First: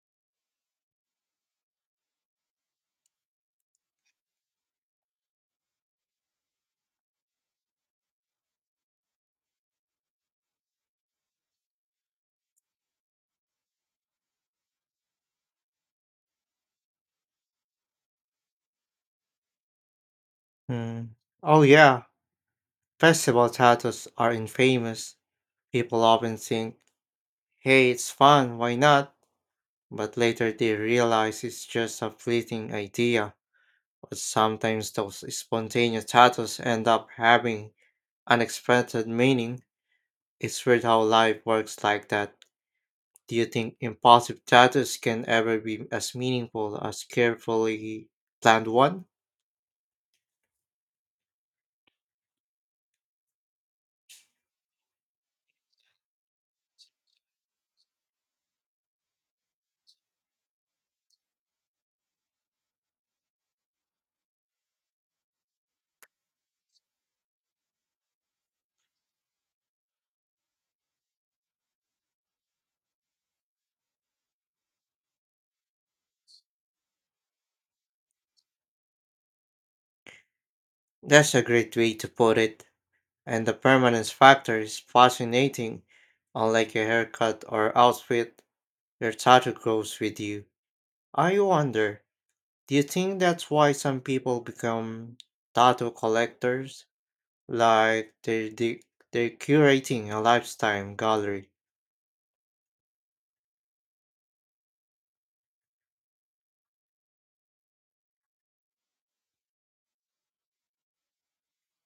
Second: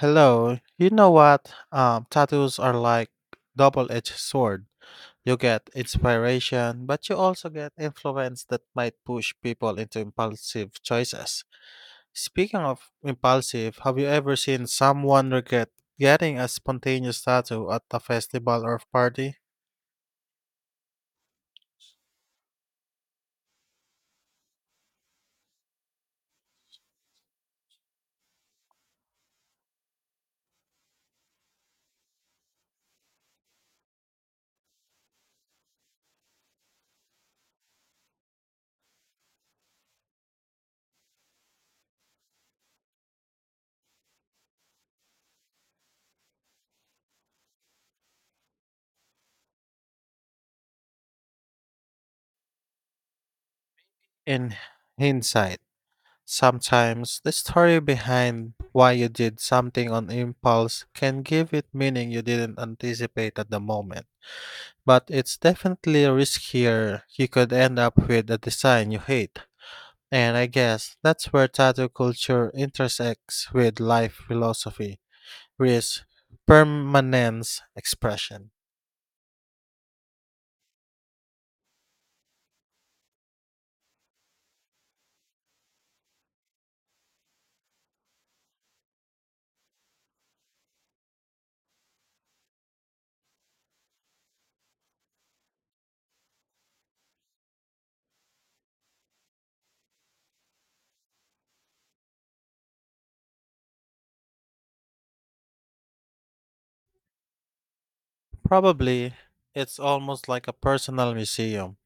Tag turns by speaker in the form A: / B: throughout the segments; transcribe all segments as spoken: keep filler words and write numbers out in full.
A: Hello. You know what? Um, tattoos are like double-edged sword. You get inspiration, but you also get influence that might push people into impulsive choices. Speaking of impulsive, have you ever seen someone regret getting a spontaneous tattoo at a festival or party?
B: Hmm. Oh yeah, festival tattoos are infamous. People often think hey, it's fun, why not? But later they realize it's just a fleeting idea. But sometimes those spontaneous tattoos end up having unexpected meaning. It's weird how life works like that. Do you think impulsive tattoos can ever be as meaningful as carefully planned one?
A: In hindsight, sometimes the story behind why you did something on impulse can give it meaning you didn't anticipate at the moment. But it's definitely riskier. You could end up with a design you hate. And I guess that's where tattoo culture intersects with life philosophy, risk, permanence, expression.
B: That's a great way to put it. And the permanence factor is fascinating. Unlike a haircut or outfit, your tattoo grows with you. I wonder. Do you think that's why some people become tattoo collectors? Like they're, they, they're curating a lifetime gallery.
A: Probably, it's almost like a personal museum.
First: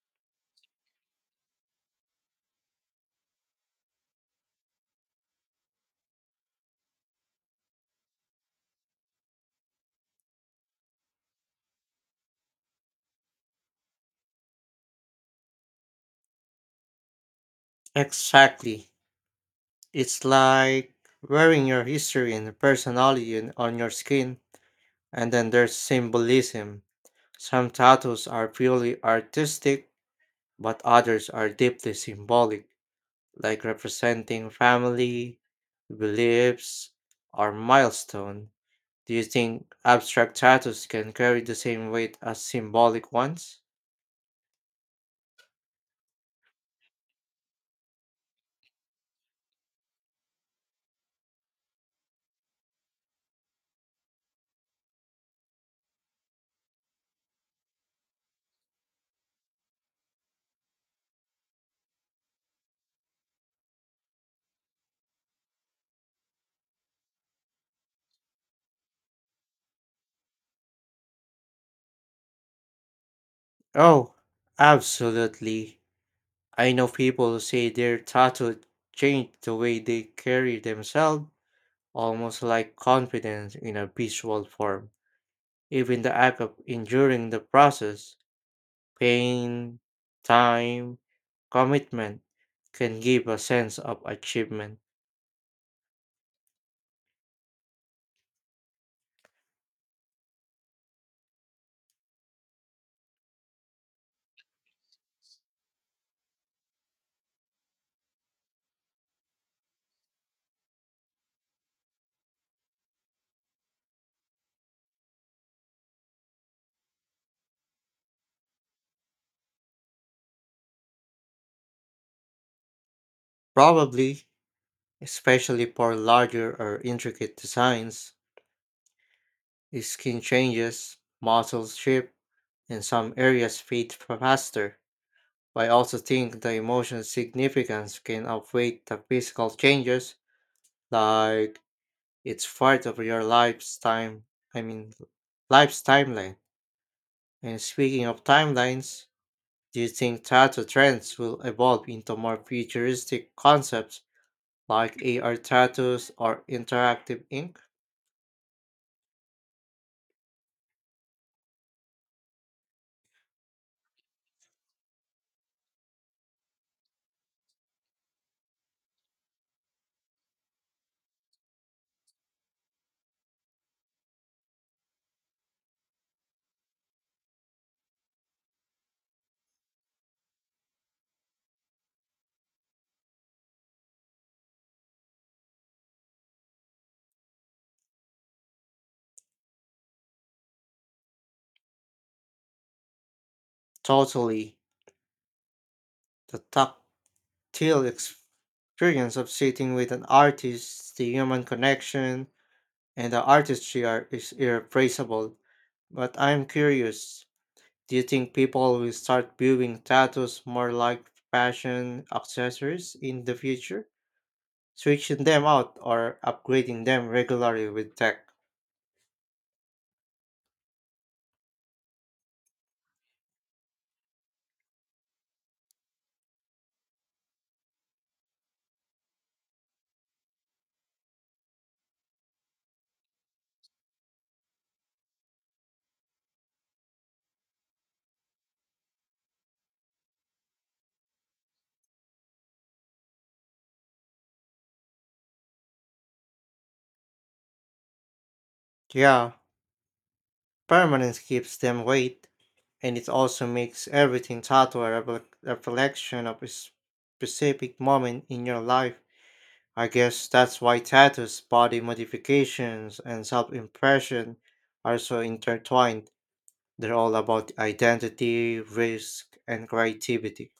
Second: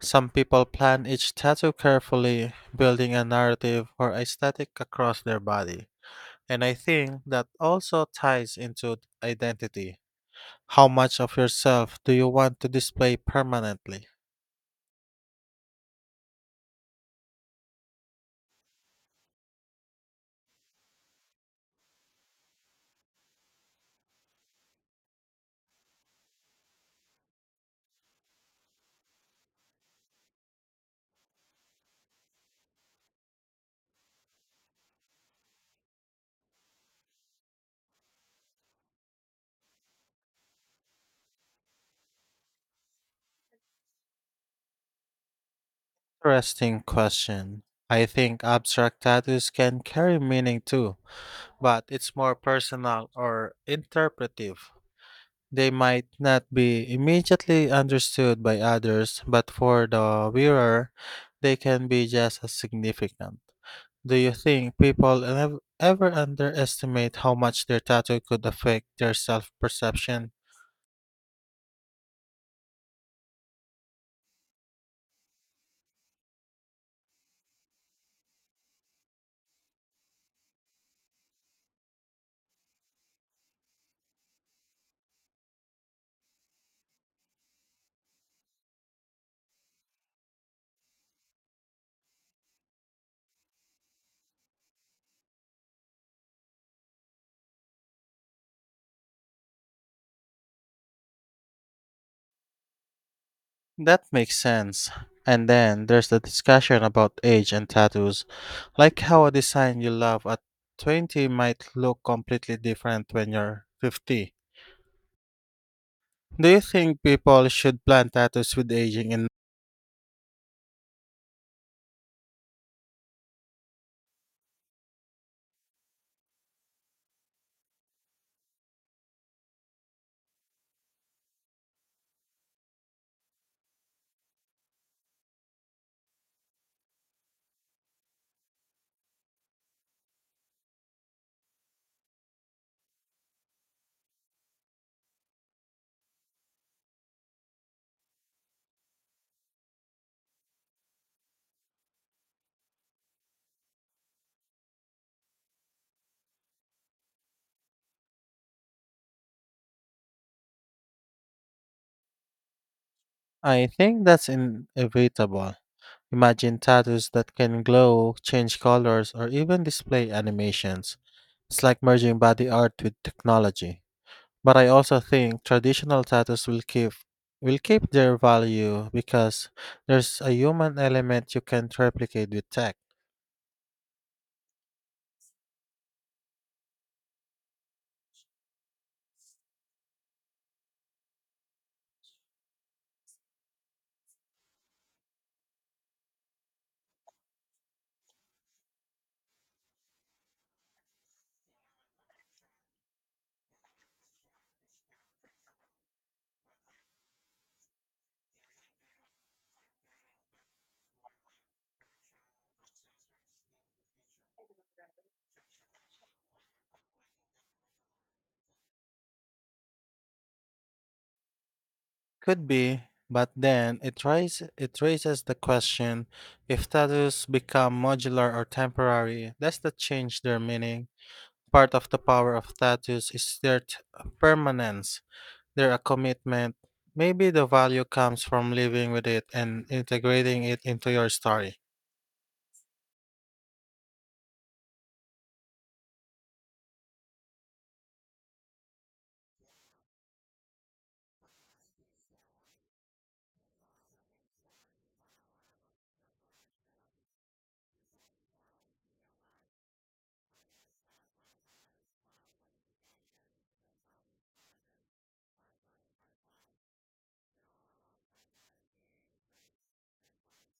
A: Some people plan each tattoo carefully, building a narrative or aesthetic across their body. And I think that also ties into identity. How much of yourself do you want to display permanently?
B: Exactly. It's like wearing your history and personality in- on your skin. And then there's symbolism. Some tattoos are purely artistic, but others are deeply symbolic, like representing family, beliefs, or milestone. Do you think abstract titles can carry the same weight as symbolic ones?
A: Interesting question. I think abstract tattoos can carry meaning too, but it's more personal or interpretive. They might not be immediately understood by others, but for the wearer, they can be just as significant. Do you think people ev- ever underestimate how much their tattoo could affect their self perception?
B: Oh, absolutely. I know people who say their tattoo changed the way they carry themselves, almost like confidence in a visual form. Even the act of enduring the process, pain, time, commitment, can give a sense of achievement.
A: That makes sense. And then there's the discussion about age and tattoos, like how a design you love at twenty might look completely different when you're fifty. Do you think people should plan tattoos with aging in.
B: Probably, especially for larger or intricate designs. Skin changes, muscles shift, and some areas fade faster. But I also think the emotional significance can outweigh the physical changes, like it's part of your life's time. I mean, life's timeline. And speaking of timelines, do you think tattoo trends will evolve into more futuristic concepts like A R tattoos or interactive ink?
A: I think that's inevitable. Imagine tattoos that can glow, change colors, or even display animations. It's like merging body art with technology. But I also think traditional tattoos will keep will keep their value because there's a human element you can't replicate with tech.
B: Totally. The tech tale experience of sitting with an artist, the human connection and the artistry are is irreplaceable. But I'm curious, do you think people will start viewing tattoos more like fashion accessories in the future, switching them out or upgrading them regularly with tech?
A: Could be, but then it tries it raises the question if tattoos become modular or temporary, does that change their meaning? Part of the power of tattoos is their t- permanence, They're a commitment. Maybe the value comes from living with it and integrating it into your story.
B: Yeah, permanence keeps them weight, and it also makes everything tattoo a reflec- reflection of a specific moment in your life. I guess that's why tattoos, body modifications, and self impression are so intertwined. They're all about identity, risk, and creativity.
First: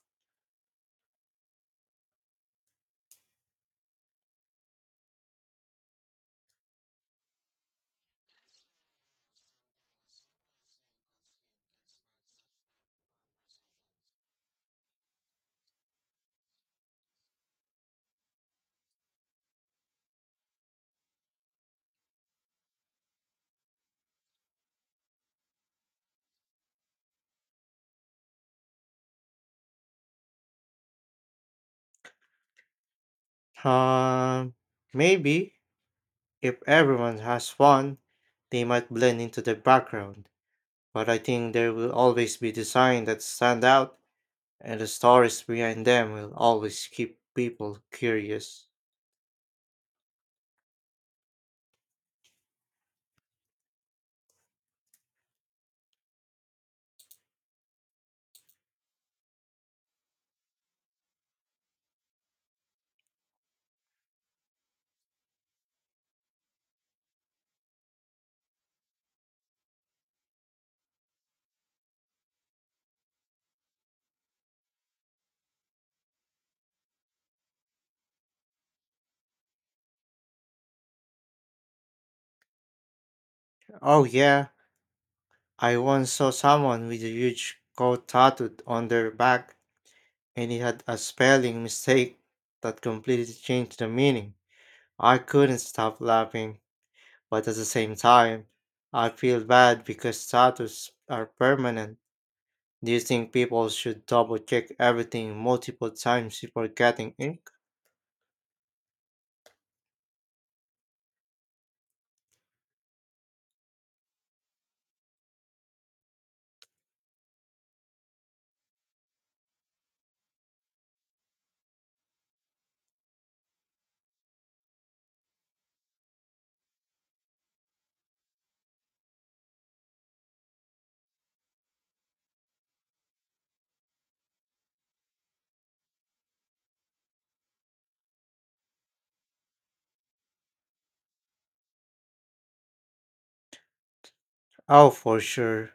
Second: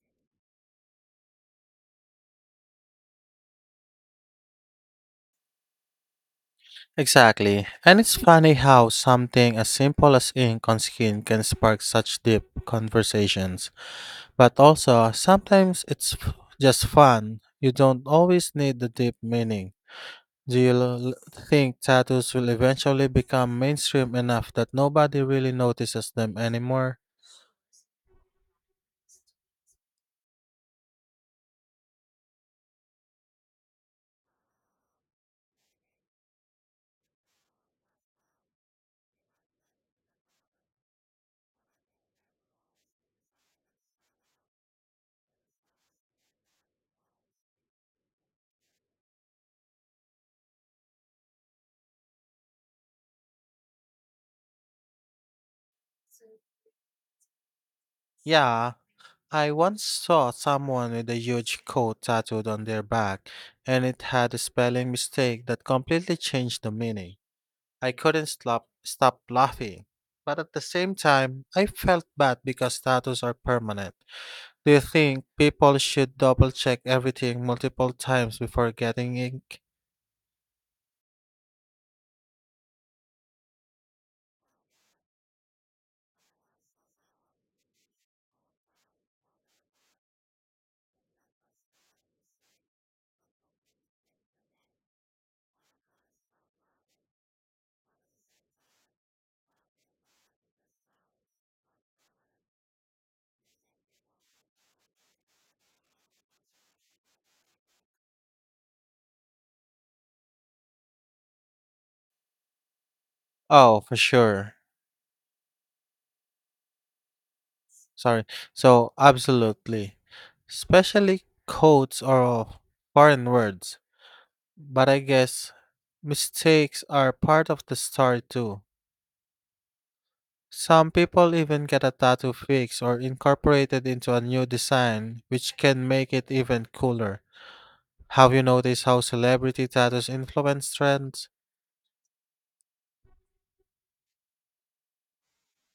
A: Exactly. And it's funny how something as simple as ink on skin can spark such deep conversations. But also, sometimes it's f- just fun. You don't always need the deep meaning. Do you l- think tattoos will eventually become mainstream enough that nobody really notices them anymore?
B: Um, maybe if everyone has one, they might blend into the background. But I think there will always be design that stand out, and the stories behind them will always keep people curious.
A: Yeah, I once saw someone with a huge coat tattooed on their back, and it had a spelling mistake that completely changed the meaning. I couldn't stop, stop laughing. But at the same time, I felt bad because tattoos are permanent. Do you think people should double check everything multiple times before getting ink?
B: Oh yeah, I once saw someone with a huge coat tattooed on their back and it had a spelling mistake that completely changed the meaning. I couldn't stop laughing, but at the same time, I feel bad because status are permanent. Do you think people should double check everything multiple times before getting ink?
A: Oh, for sure. Sorry. So, absolutely. Especially codes or foreign words. But I guess mistakes are part of the story too. Some people even get a tattoo fixed or incorporated into a new design, which can make it even cooler. Have you noticed how celebrity tattoos influence trends?
B: Oh, for sure.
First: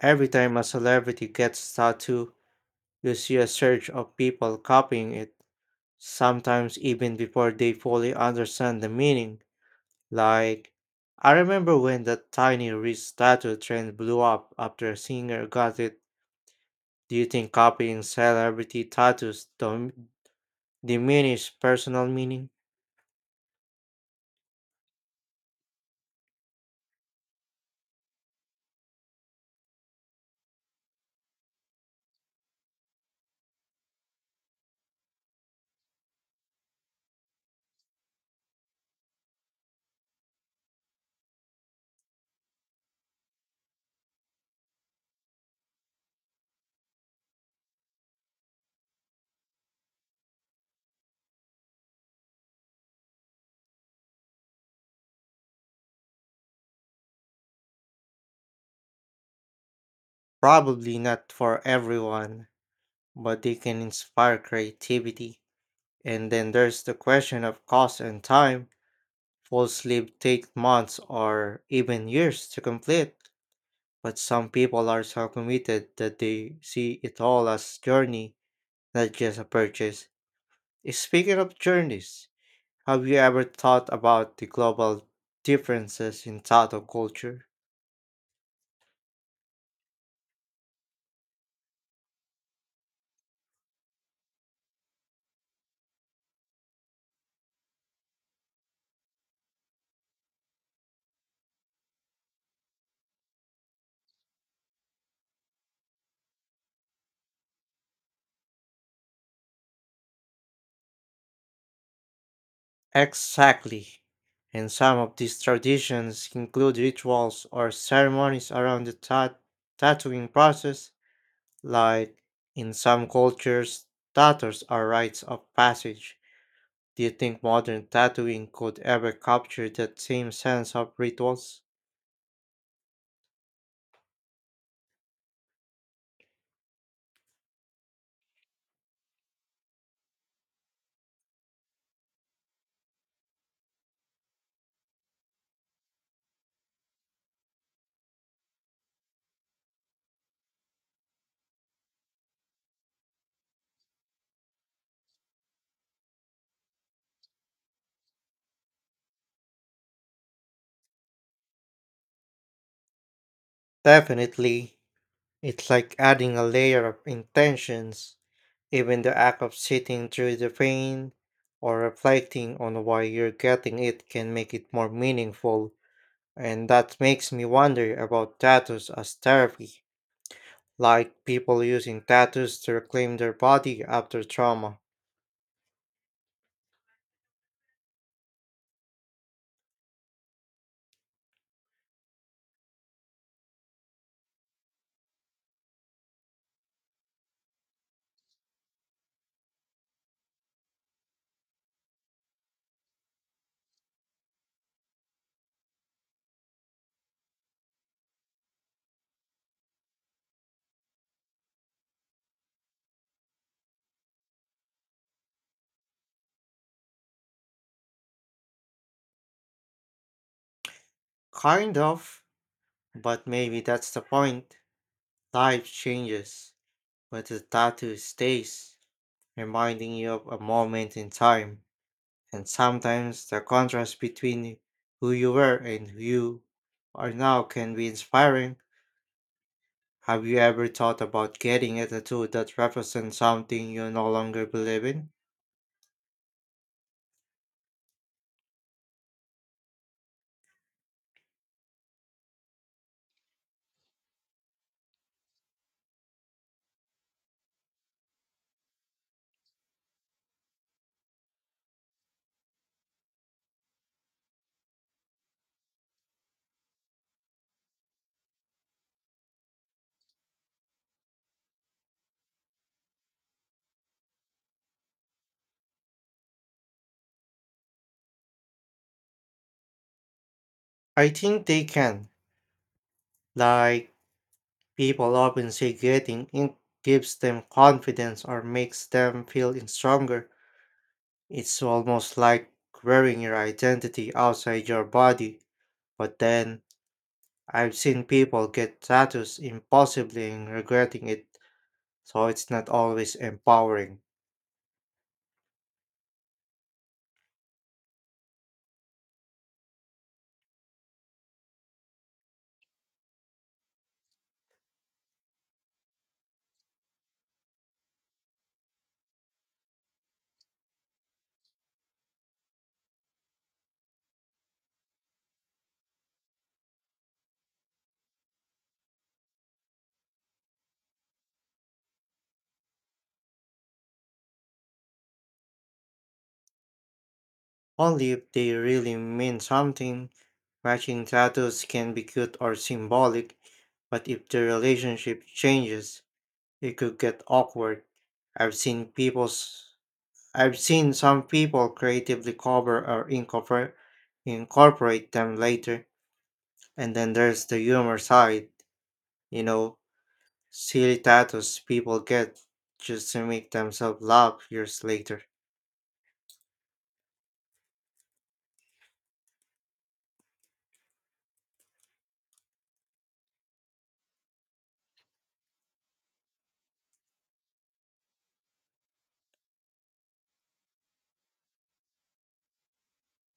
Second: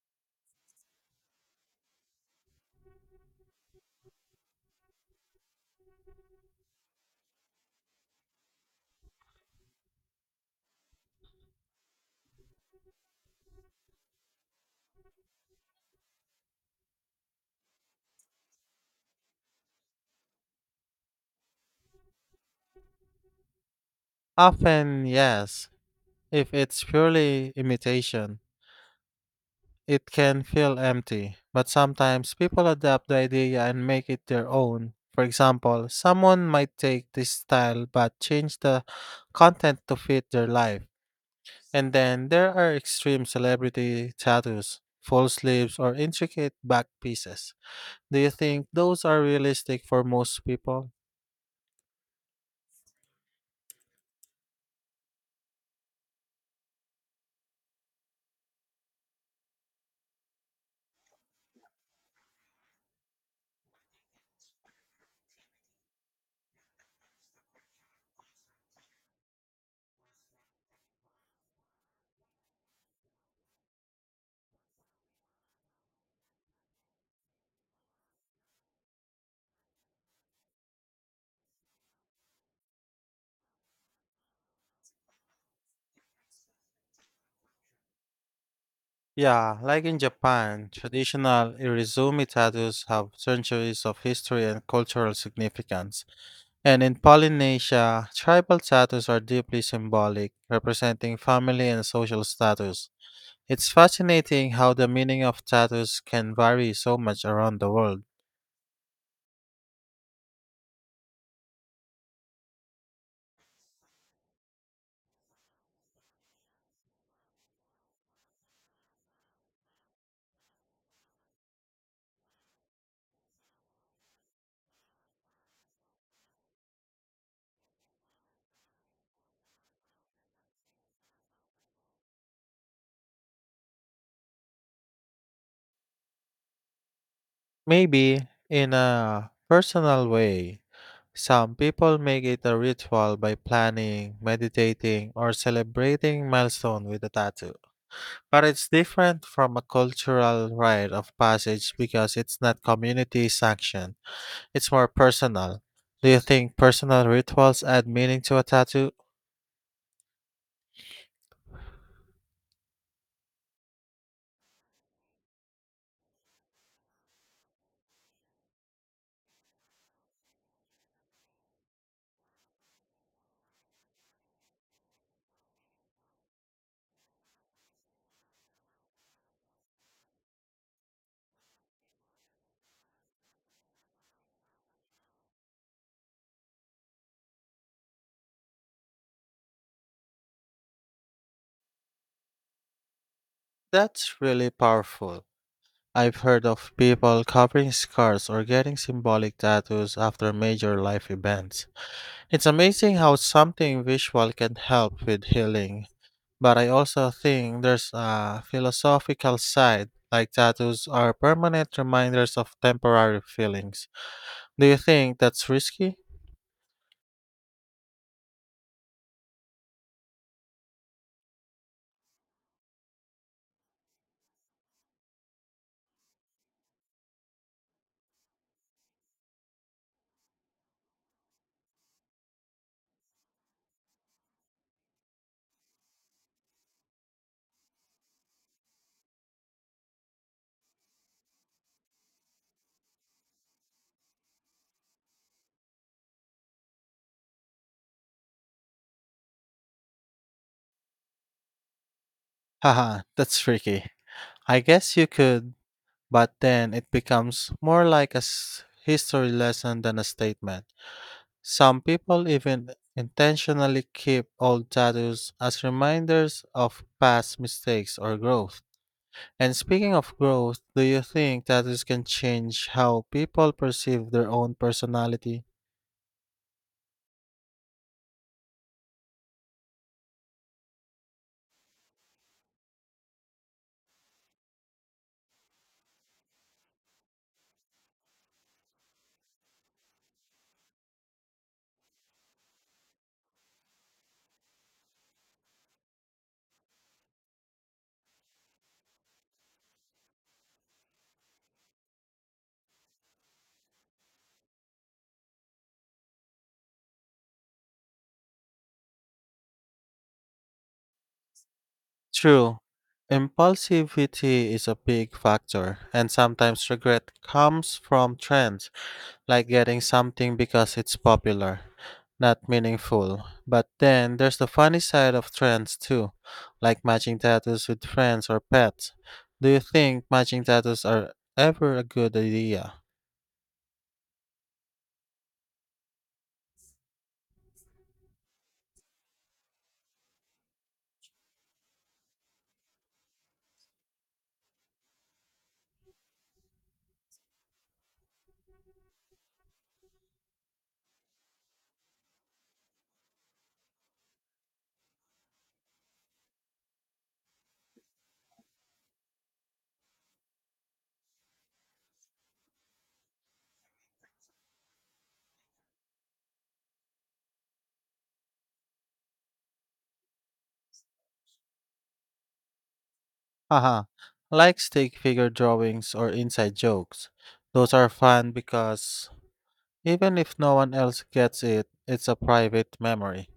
B: Every time a celebrity gets tattoo, you see a surge of people copying it, sometimes even before they fully understand the meaning. Like, I remember when that tiny wrist tattoo trend blew up after a singer got it. Do you think copying celebrity tattoos do diminish personal meaning?
A: Often, yes. If it's purely imitation, it can feel empty, but sometimes people adapt the idea and make it their own. For example, someone might take this style but change the content to fit their life. And then there are extreme celebrity tattoos, full sleeves, or intricate back pieces. Do you think those are realistic for most people?
B: Probably not for everyone, but they can inspire creativity. And then there's the question of cost and time. Full sleeve takes months or even years to complete, but some people are so committed that they see it all as journey, not just a purchase. Speaking of journeys, have you ever thought about the global differences in tattoo culture?
A: Yeah, like in Japan, traditional irizumi tattoos have centuries of history and cultural significance. And in Polynesia, tribal tattoos are deeply symbolic, representing family and social status. It's fascinating how the meaning of tattoos can vary so much around the world.
B: Exactly. And some of these traditions include rituals or ceremonies around the tat- tattooing process, like in some cultures, tattoos are rites of passage. Do you think modern tattooing could ever capture that same sense of rituals?
A: Maybe, in a personal way, some people make it a ritual by planning, meditating, or celebrating milestone with a tattoo. But it's different from a cultural rite of passage because it's not community sanctioned. It's more personal. Do you think personal rituals add meaning to a tattoo?
B: Definitely. It's like adding a layer of intentions, even the act of sitting through the pain or reflecting on why you're getting it can make it more meaningful. And that makes me wonder about tattoos as therapy, like people using tattoos to reclaim their body after trauma.
A: That's really powerful. I've heard of people covering scars or getting symbolic tattoos after major life events. It's amazing how something visual can help with healing, but I also think there's a philosophical side, like tattoos are permanent reminders of temporary feelings. Do you think that's risky?
B: Kind of, but maybe that's the point. Life changes, but the tattoo stays, reminding you of a moment in time. And sometimes the contrast between who you were and who you are now can be inspiring. Have you ever thought about getting a tattoo that represents something you no longer believe in?
A: Haha, that's tricky. I guess you could, but then it becomes more like a s- history lesson than a statement. Some people even intentionally keep old tattoos as reminders of past mistakes or growth. And speaking of growth, do you think tattoos can change how people perceive their own personality?
B: I think they can. Like, people often say getting ink gives them confidence or makes them feel in stronger. It's almost like wearing your identity outside your body. But then, I've seen people get tattoos impulsively and regretting it. So it's not always empowering.
A: True. Impulsivity is a big factor, and sometimes regret comes from trends, like getting something because it's popular, not meaningful. But then there's the funny side of trends too, like matching tattoos with friends or pets. Do you think matching tattoos are ever a good idea?
B: Only if they really mean something. Matching tattoos can be cute or symbolic, but if the relationship changes, it could get awkward. I've seen people's I've seen some people creatively cover or incorporate incorporate them later, and then there's the humor side, you know, silly tattoos people get just to make themselves laugh years later.
A: Haha, like stick figure drawings or inside jokes. Those are fun because even if no one else gets it, it's a private memory.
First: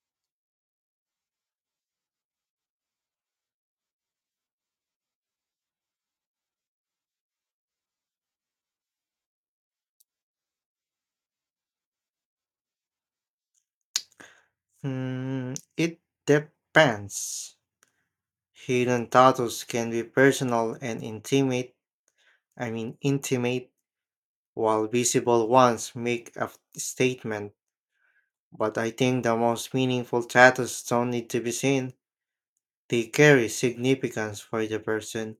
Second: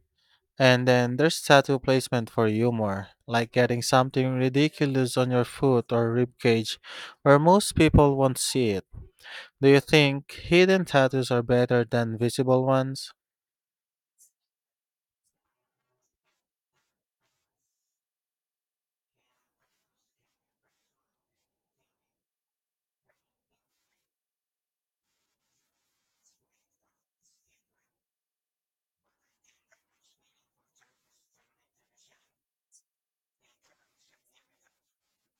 A: And then there's tattoo placement for humor, like getting something ridiculous on your foot or ribcage where most people won't see it. Do you think hidden tattoos are better than visible ones?
B: Hmm, it depends. Hidden tattoos can be personal and intimate, I mean intimate, while visible ones make a statement. But I think the most meaningful tattoos don't need to be seen. They carry significance for the person,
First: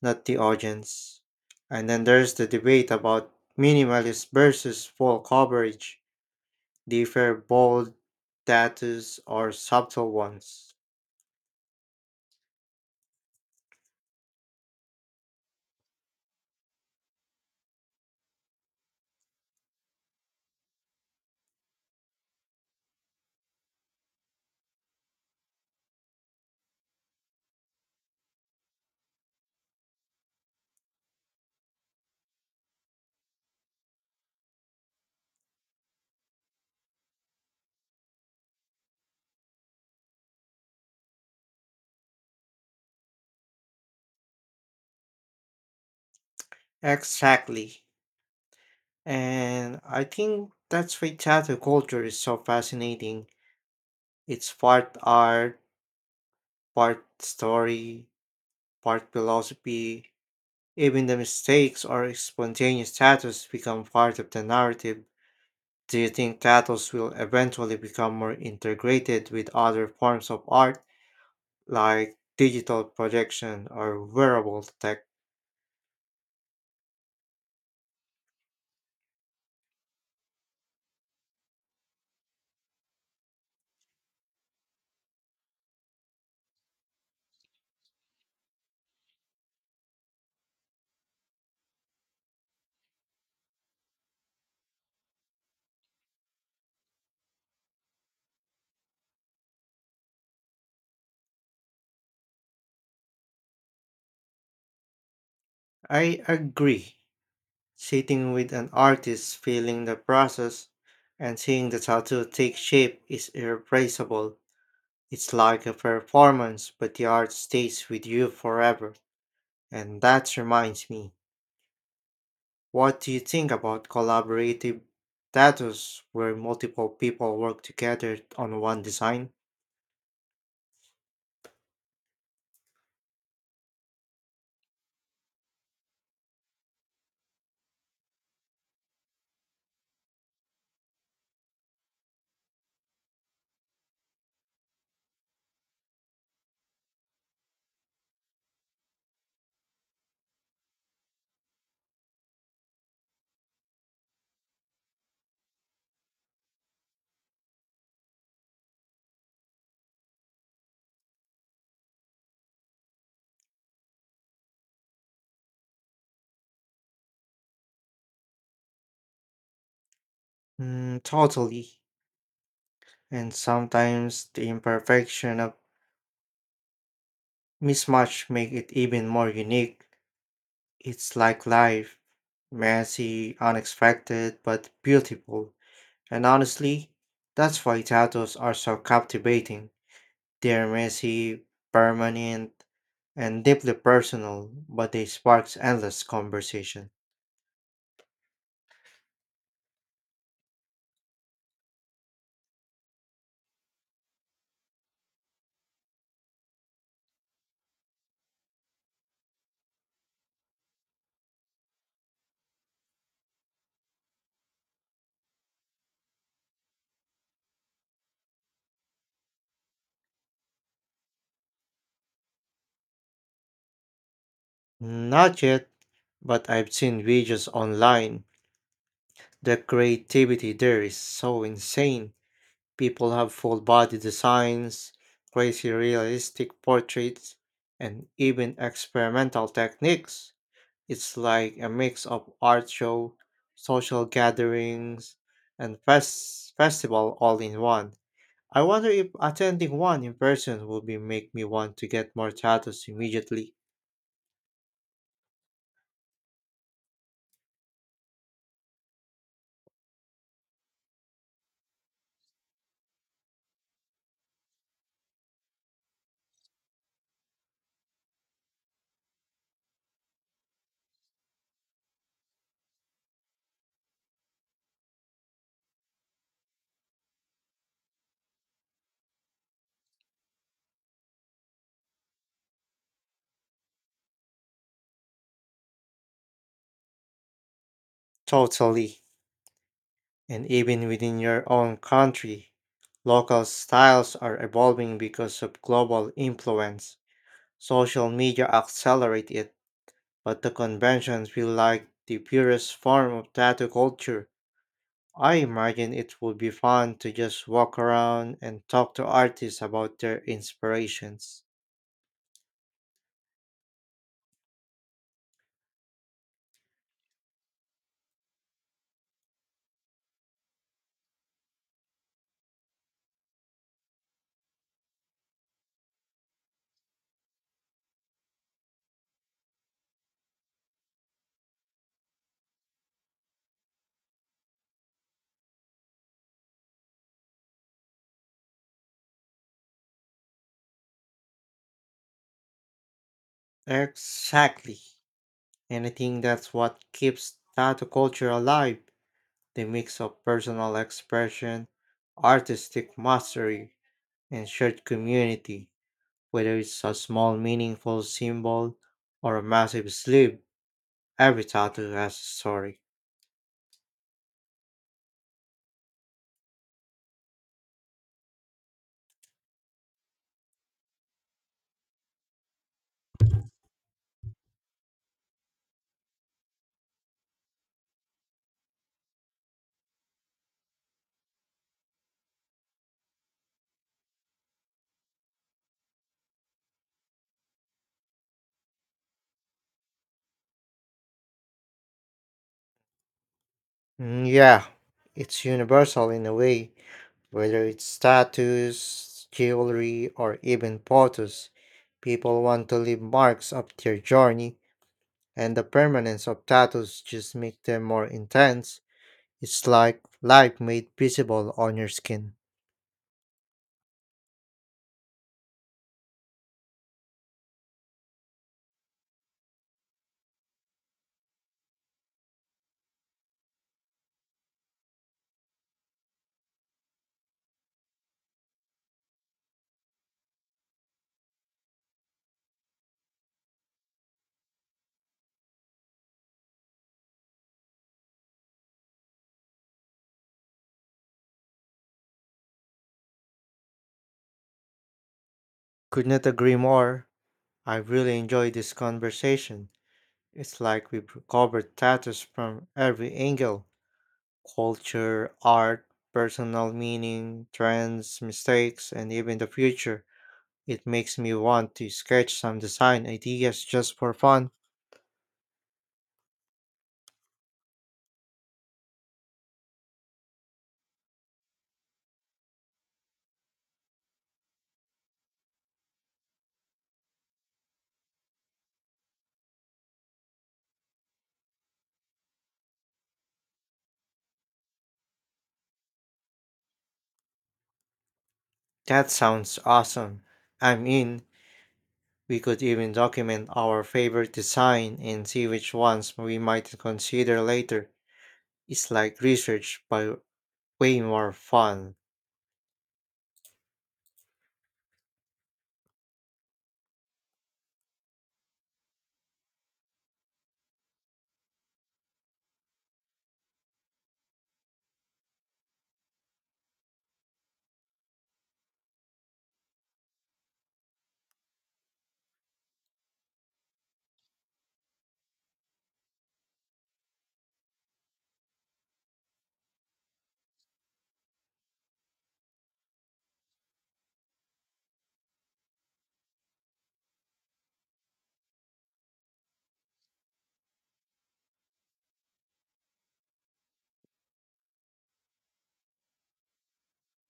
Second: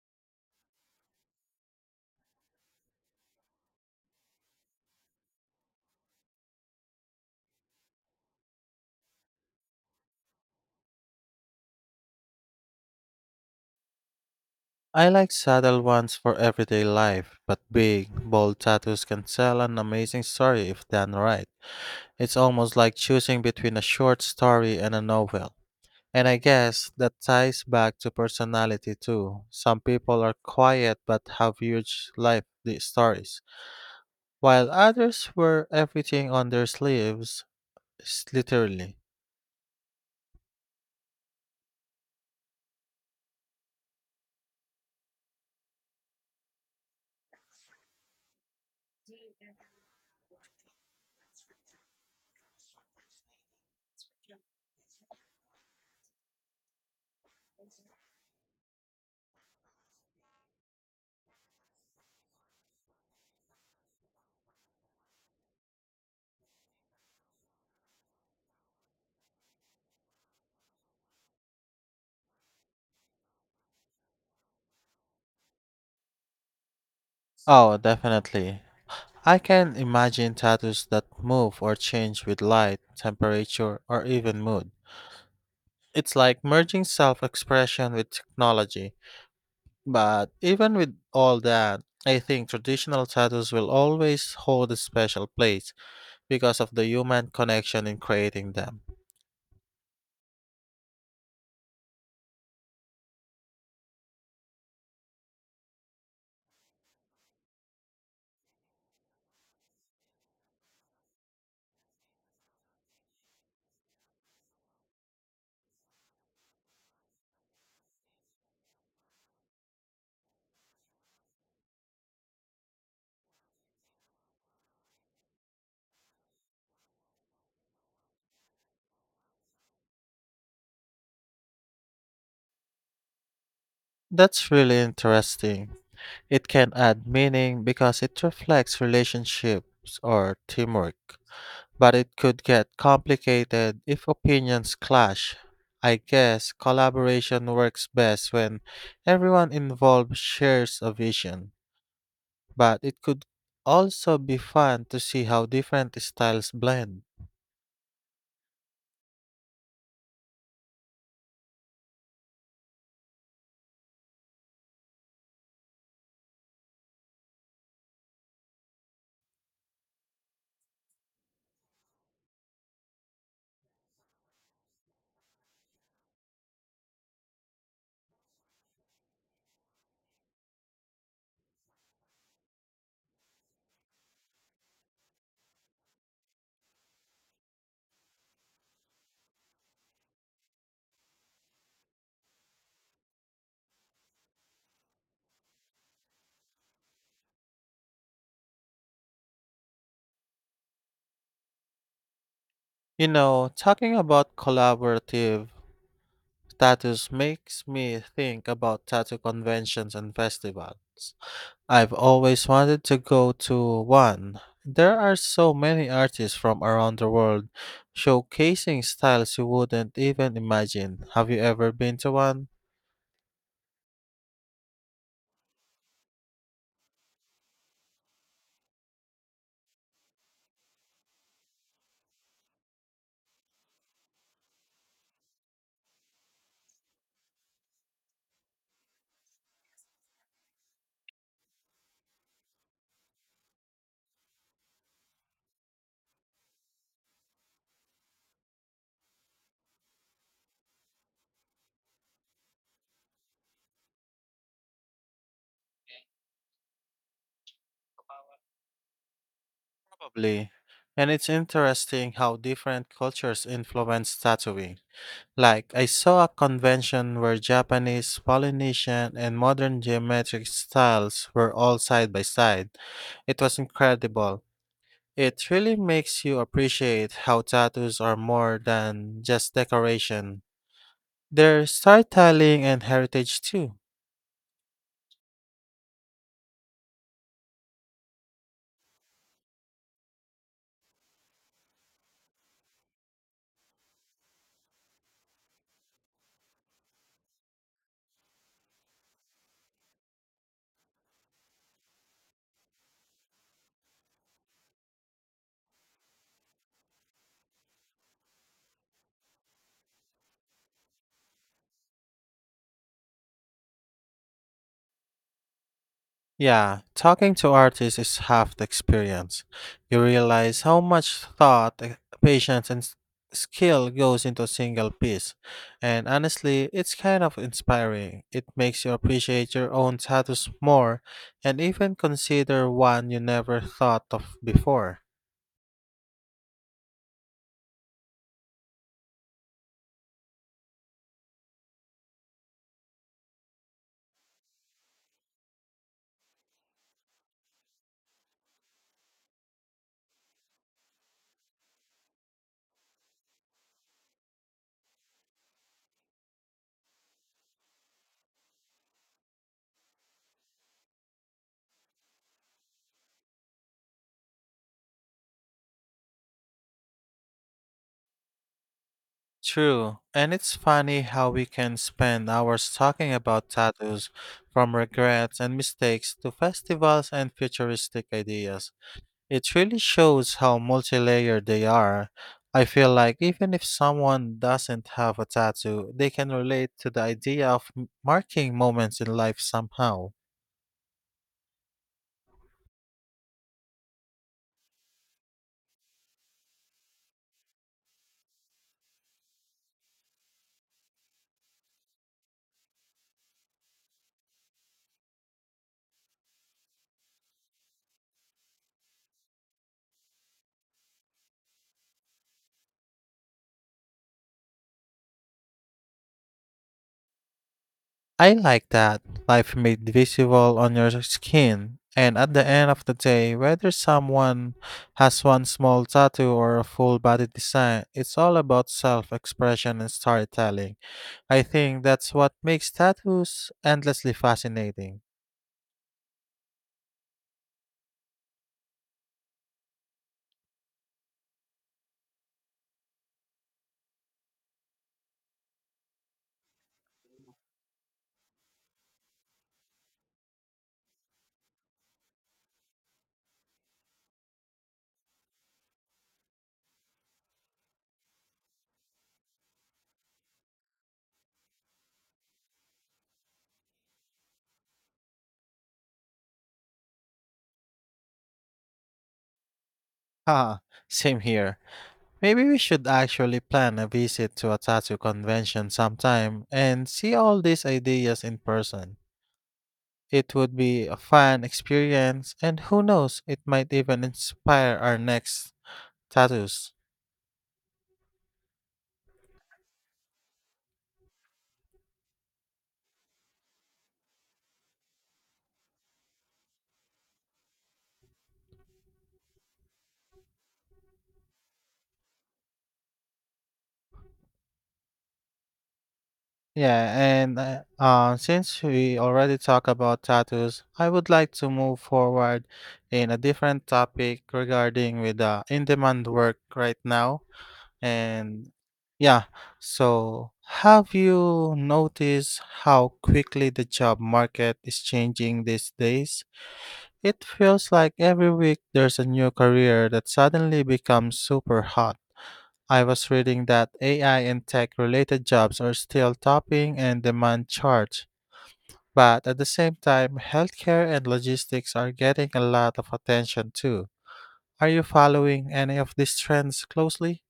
B: not the audience. And then there's the debate about minimalist versus full coverage. Differ bold tattoos or subtle ones.
A: I like subtle ones for everyday life, but big, bold tattoos can tell an amazing story if done right. It's almost like choosing between a short story and a novel. And I guess that ties back to personality too. Some people are quiet but have huge life di- stories, while others wear everything on their sleeves, s- literally.
B: Exactly. And I think that's why tattoo culture is so fascinating. It's part art, part story, part philosophy. Even the mistakes or spontaneous tattoos become part of the narrative. Do you think tattoos will eventually become more integrated with other forms of art, like digital projection or wearable tech?
A: Oh, definitely. I can imagine tattoos that move or change with light, temperature, or even mood. It's like merging self expression with technology. But even with all that, I think traditional tattoos will always hold a special place because of the human connection in creating them.
B: I agree. Sitting with an artist, feeling the process, and seeing the tattoo take shape is irreplaceable. It's like a performance, but the art stays with you forever. And that reminds me, what do you think about collaborative tattoos where multiple people work together on one design?
A: That's really interesting. It can add meaning because it reflects relationships or teamwork. But it could get complicated if opinions clash. I guess collaboration works best when everyone involved shares a vision. But it could also be fun to see how different styles blend.
B: Mm, totally. And sometimes the imperfection of mismatch make it even more unique. It's like life, messy, unexpected, but beautiful. And honestly, that's why tattoos are so captivating. They're messy, permanent, and deeply personal, but they sparks endless conversation.
A: You know, talking about collaborative tattoos makes me think about tattoo conventions and festivals. I've always wanted to go to one. There are so many artists from around the world showcasing styles you wouldn't even imagine. Have you ever been to one?
B: Not yet, but I've seen videos online. The creativity there is so insane. People have full body designs, crazy realistic portraits, and even experimental techniques. It's like a mix of art show, social gatherings, and fest- festival all in one. I wonder if attending one in person will be make me want to get more tattoos immediately.
A: Probably. And it's interesting how different cultures influence tattooing. Like, I saw a convention where Japanese, Polynesian, and modern geometric styles were all side by side. It was incredible. It really makes you appreciate how tattoos are more than just decoration. They're storytelling and heritage too.
B: Totally. And even within your own country, local styles are evolving because of global influence. Social media accelerate it, but the convention feel like the purest form of tattoo culture. I imagine it would be fun to just walk around and talk to artists about their inspirations.
A: Yeah, talking to artists is half the experience. You realize how much thought, e- patience, and s- skill goes into a single piece. And honestly, it's kind of inspiring. It makes you appreciate your own status more and even consider one you never thought of before.
B: Exactly. And I think that's what keeps tattoo culture alive. The mix of personal expression, artistic mastery, and shared community. Whether it's a small meaningful symbol or a massive sleeve, every tattoo has a story.
A: True, and it's funny how we can spend hours talking about tattoos from regrets and mistakes to festivals and futuristic ideas. It really shows how multi-layered they are. I feel like even if someone doesn't have a tattoo, they can relate to the idea of m- marking moments in life somehow.
B: Mm, yeah, it's universal in a way, whether it's tattoos, jewelry, or even photos. People want to leave marks of their journey, and the permanence of tattoos just make them more intense. It's like life made visible on your skin.
A: I like that life made visible on your skin. And at the end of the day, whether someone has one small tattoo or a full body design, it's all about self expression and storytelling. I think that's what makes tattoos endlessly fascinating.
B: Could not agree more. I really enjoyed this conversation. It's like we've covered tattoos from every angle, culture, art, personal meaning, trends, mistakes, and even the future. It makes me want to sketch some design ideas just for fun.
A: Ha, same here. Maybe we should actually plan a visit to a tattoo convention sometime and see all these ideas in person. It would be a fun experience, and who knows, it might even inspire our next tattoos.
B: That sounds awesome. I mean, we could even document our favorite design and see which ones we might consider later. It's like research, but way more fun.
A: Yeah, and uh, uh, since we already talked about tattoos, I would like to move forward in a different topic regarding with the in-demand work right now. And yeah, so have you noticed how quickly the job market is changing these days? It feels like every week there's a new career that suddenly becomes super hot. I was reading that A I and tech related jobs are still topping and demand charts, but at the same time, healthcare and logistics are getting a lot of attention too. Are you following any of these trends closely?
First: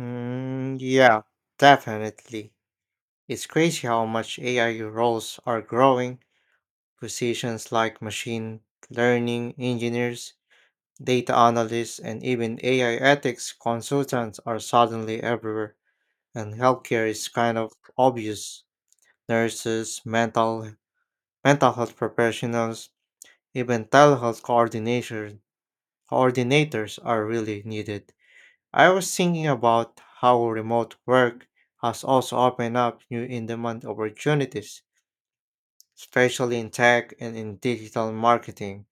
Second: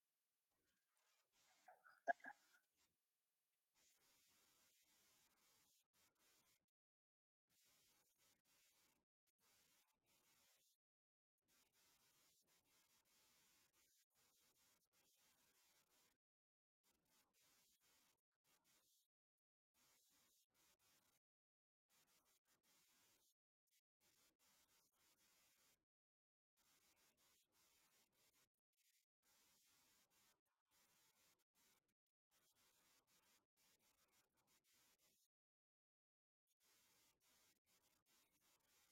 B: Mm, yeah, definitely. It's crazy how much A I roles are growing. Positions like machine learning engineers, data analysts, and even A I ethics consultants are suddenly everywhere. And healthcare is kind of obvious. Nurses, mental mental health professionals, even telehealth coordinators coordinators are really needed. I was thinking about how remote work has also opened up new in-demand opportunities, especially in tech and in digital marketing.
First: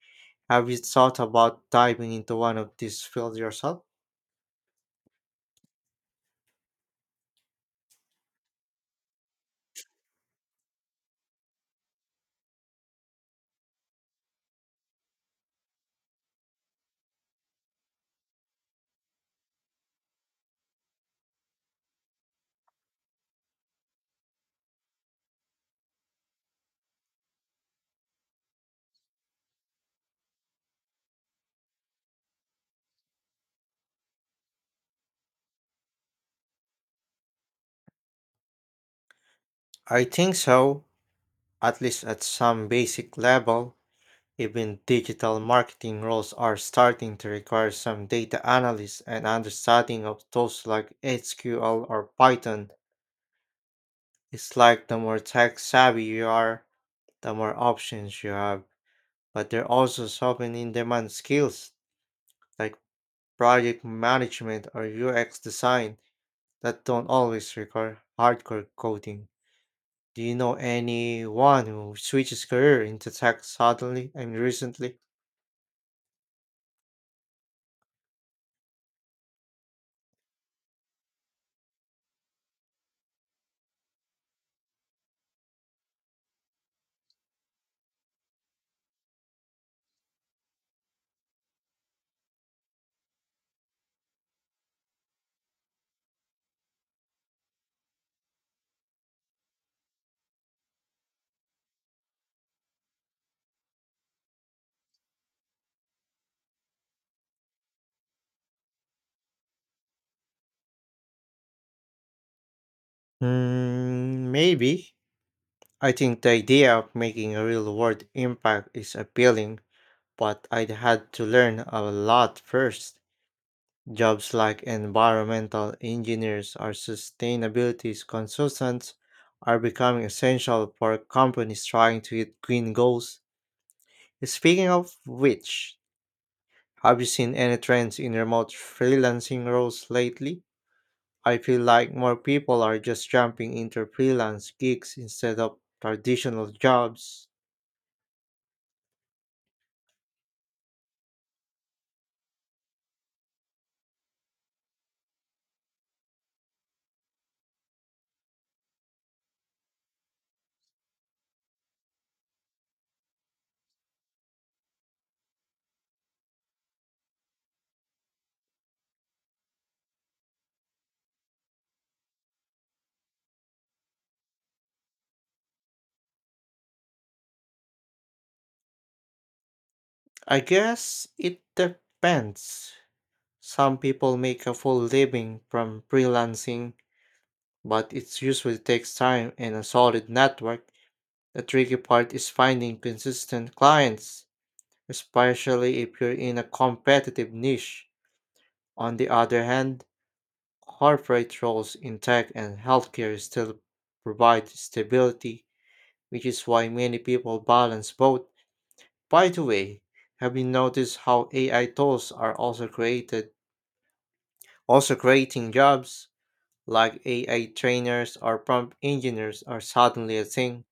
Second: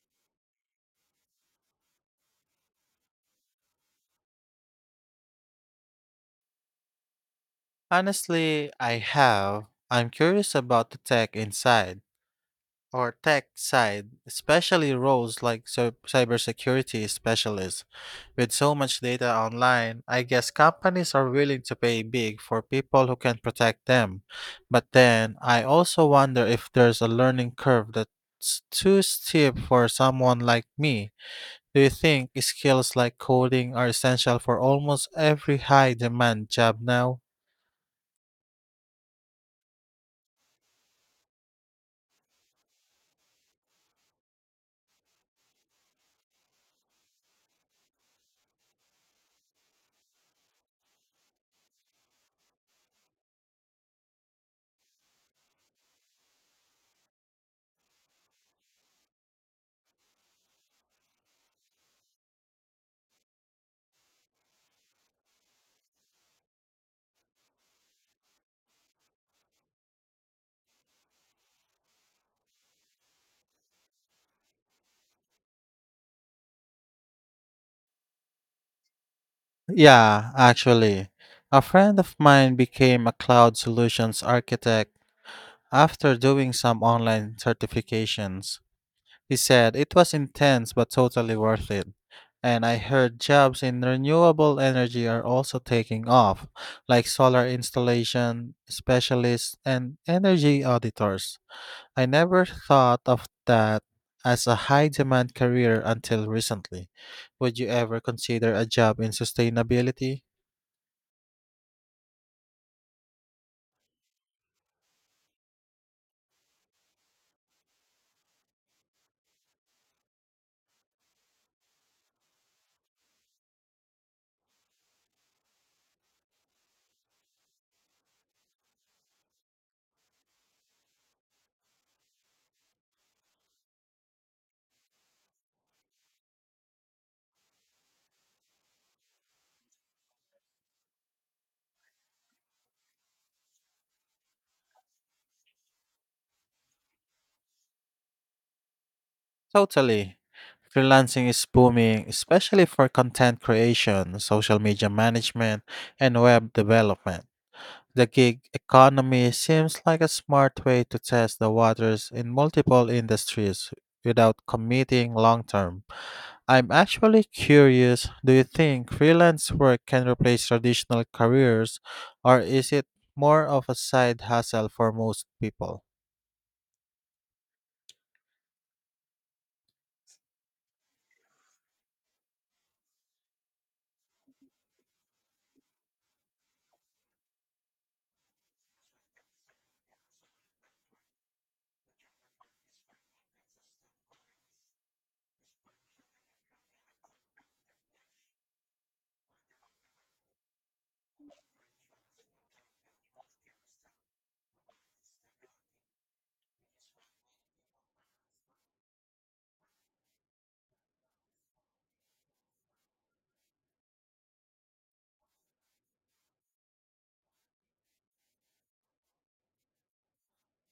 B: Have you thought about diving into one of these fields yourself?
A: Honestly, I have. I'm curious about the tech inside or tech side, especially roles like cy- cybersecurity specialists. With so much data online, I guess companies are willing to pay big for people who can protect them. But then I also wonder if there's a learning curve that's too steep for someone like me. Do you think skills like coding are essential for almost every high demand job now?
B: I think so, at least at some basic level. Even digital marketing roles are starting to require some data analysis and understanding of tools like S Q L or Python. It's like the more tech savvy you are, the more options you have. But there are also so many in demand skills like project management or U X design that don't always require hardcore coding. Do you know anyone who switches career into tech suddenly and recently?
A: Yeah, actually. A friend of mine became a cloud solutions architect after doing some online certifications. He said it was intense but totally worth it. And I heard jobs in renewable energy are also taking off, like solar installation specialists and energy auditors. I never thought of that as a high demand career until recently. Would you ever consider a job in sustainability?
B: Mm, maybe. I think the idea of making a real world impact is appealing, but I'd had to learn a lot first. Jobs like environmental engineers or sustainability consultants are becoming essential for companies trying to hit green goals. Speaking of which, have you seen any trends in remote freelancing roles lately? I feel like more people are just jumping into freelance gigs instead of traditional jobs.
A: Totally. Freelancing is booming, especially for content creation, social media management, and web development. The gig economy seems like a smart way to test the waters in multiple industries without committing long term. I'm actually curious, do you think freelance work can replace traditional careers, or is it more of a side hustle for most people?
B: I guess it depends. Some people make a full living from freelancing, but it usually takes time and a solid network. The tricky part is finding consistent clients, especially if you're in a competitive niche. On the other hand, corporate roles in tech and healthcare still provide stability, which is why many people balance both. By the way, have you noticed how A I tools are also created, also creating jobs like A I trainers or prompt engineers are suddenly a thing?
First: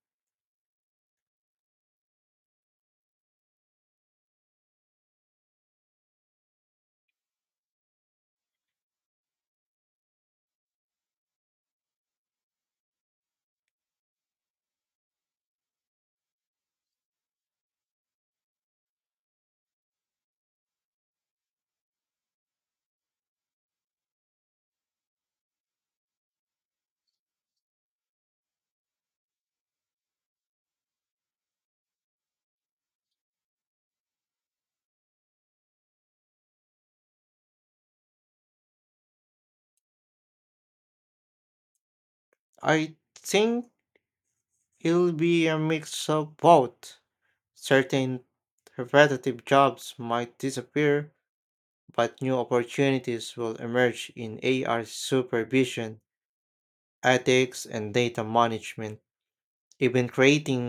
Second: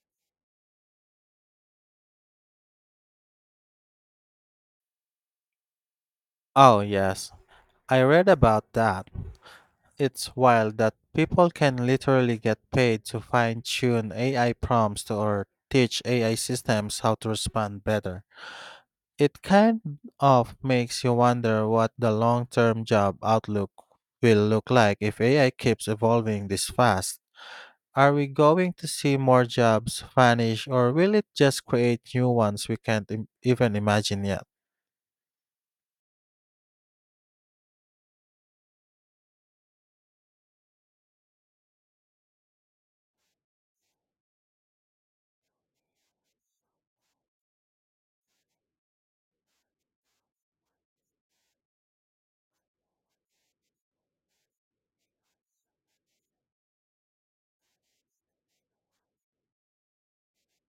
A: Oh, yes. I read about that. It's wild that people can literally get paid to fine tune A I prompts or teach A I systems how to respond better. It kind of makes you wonder what the long term job outlook will look like if A I keeps evolving this fast. Are we going to see more jobs vanish or will it just create new ones we can't im- even imagine yet?
B: I think it'll be a mix of both. Certain repetitive jobs might disappear, but new opportunities will emerge in A R supervision, ethics, and data management. Even creating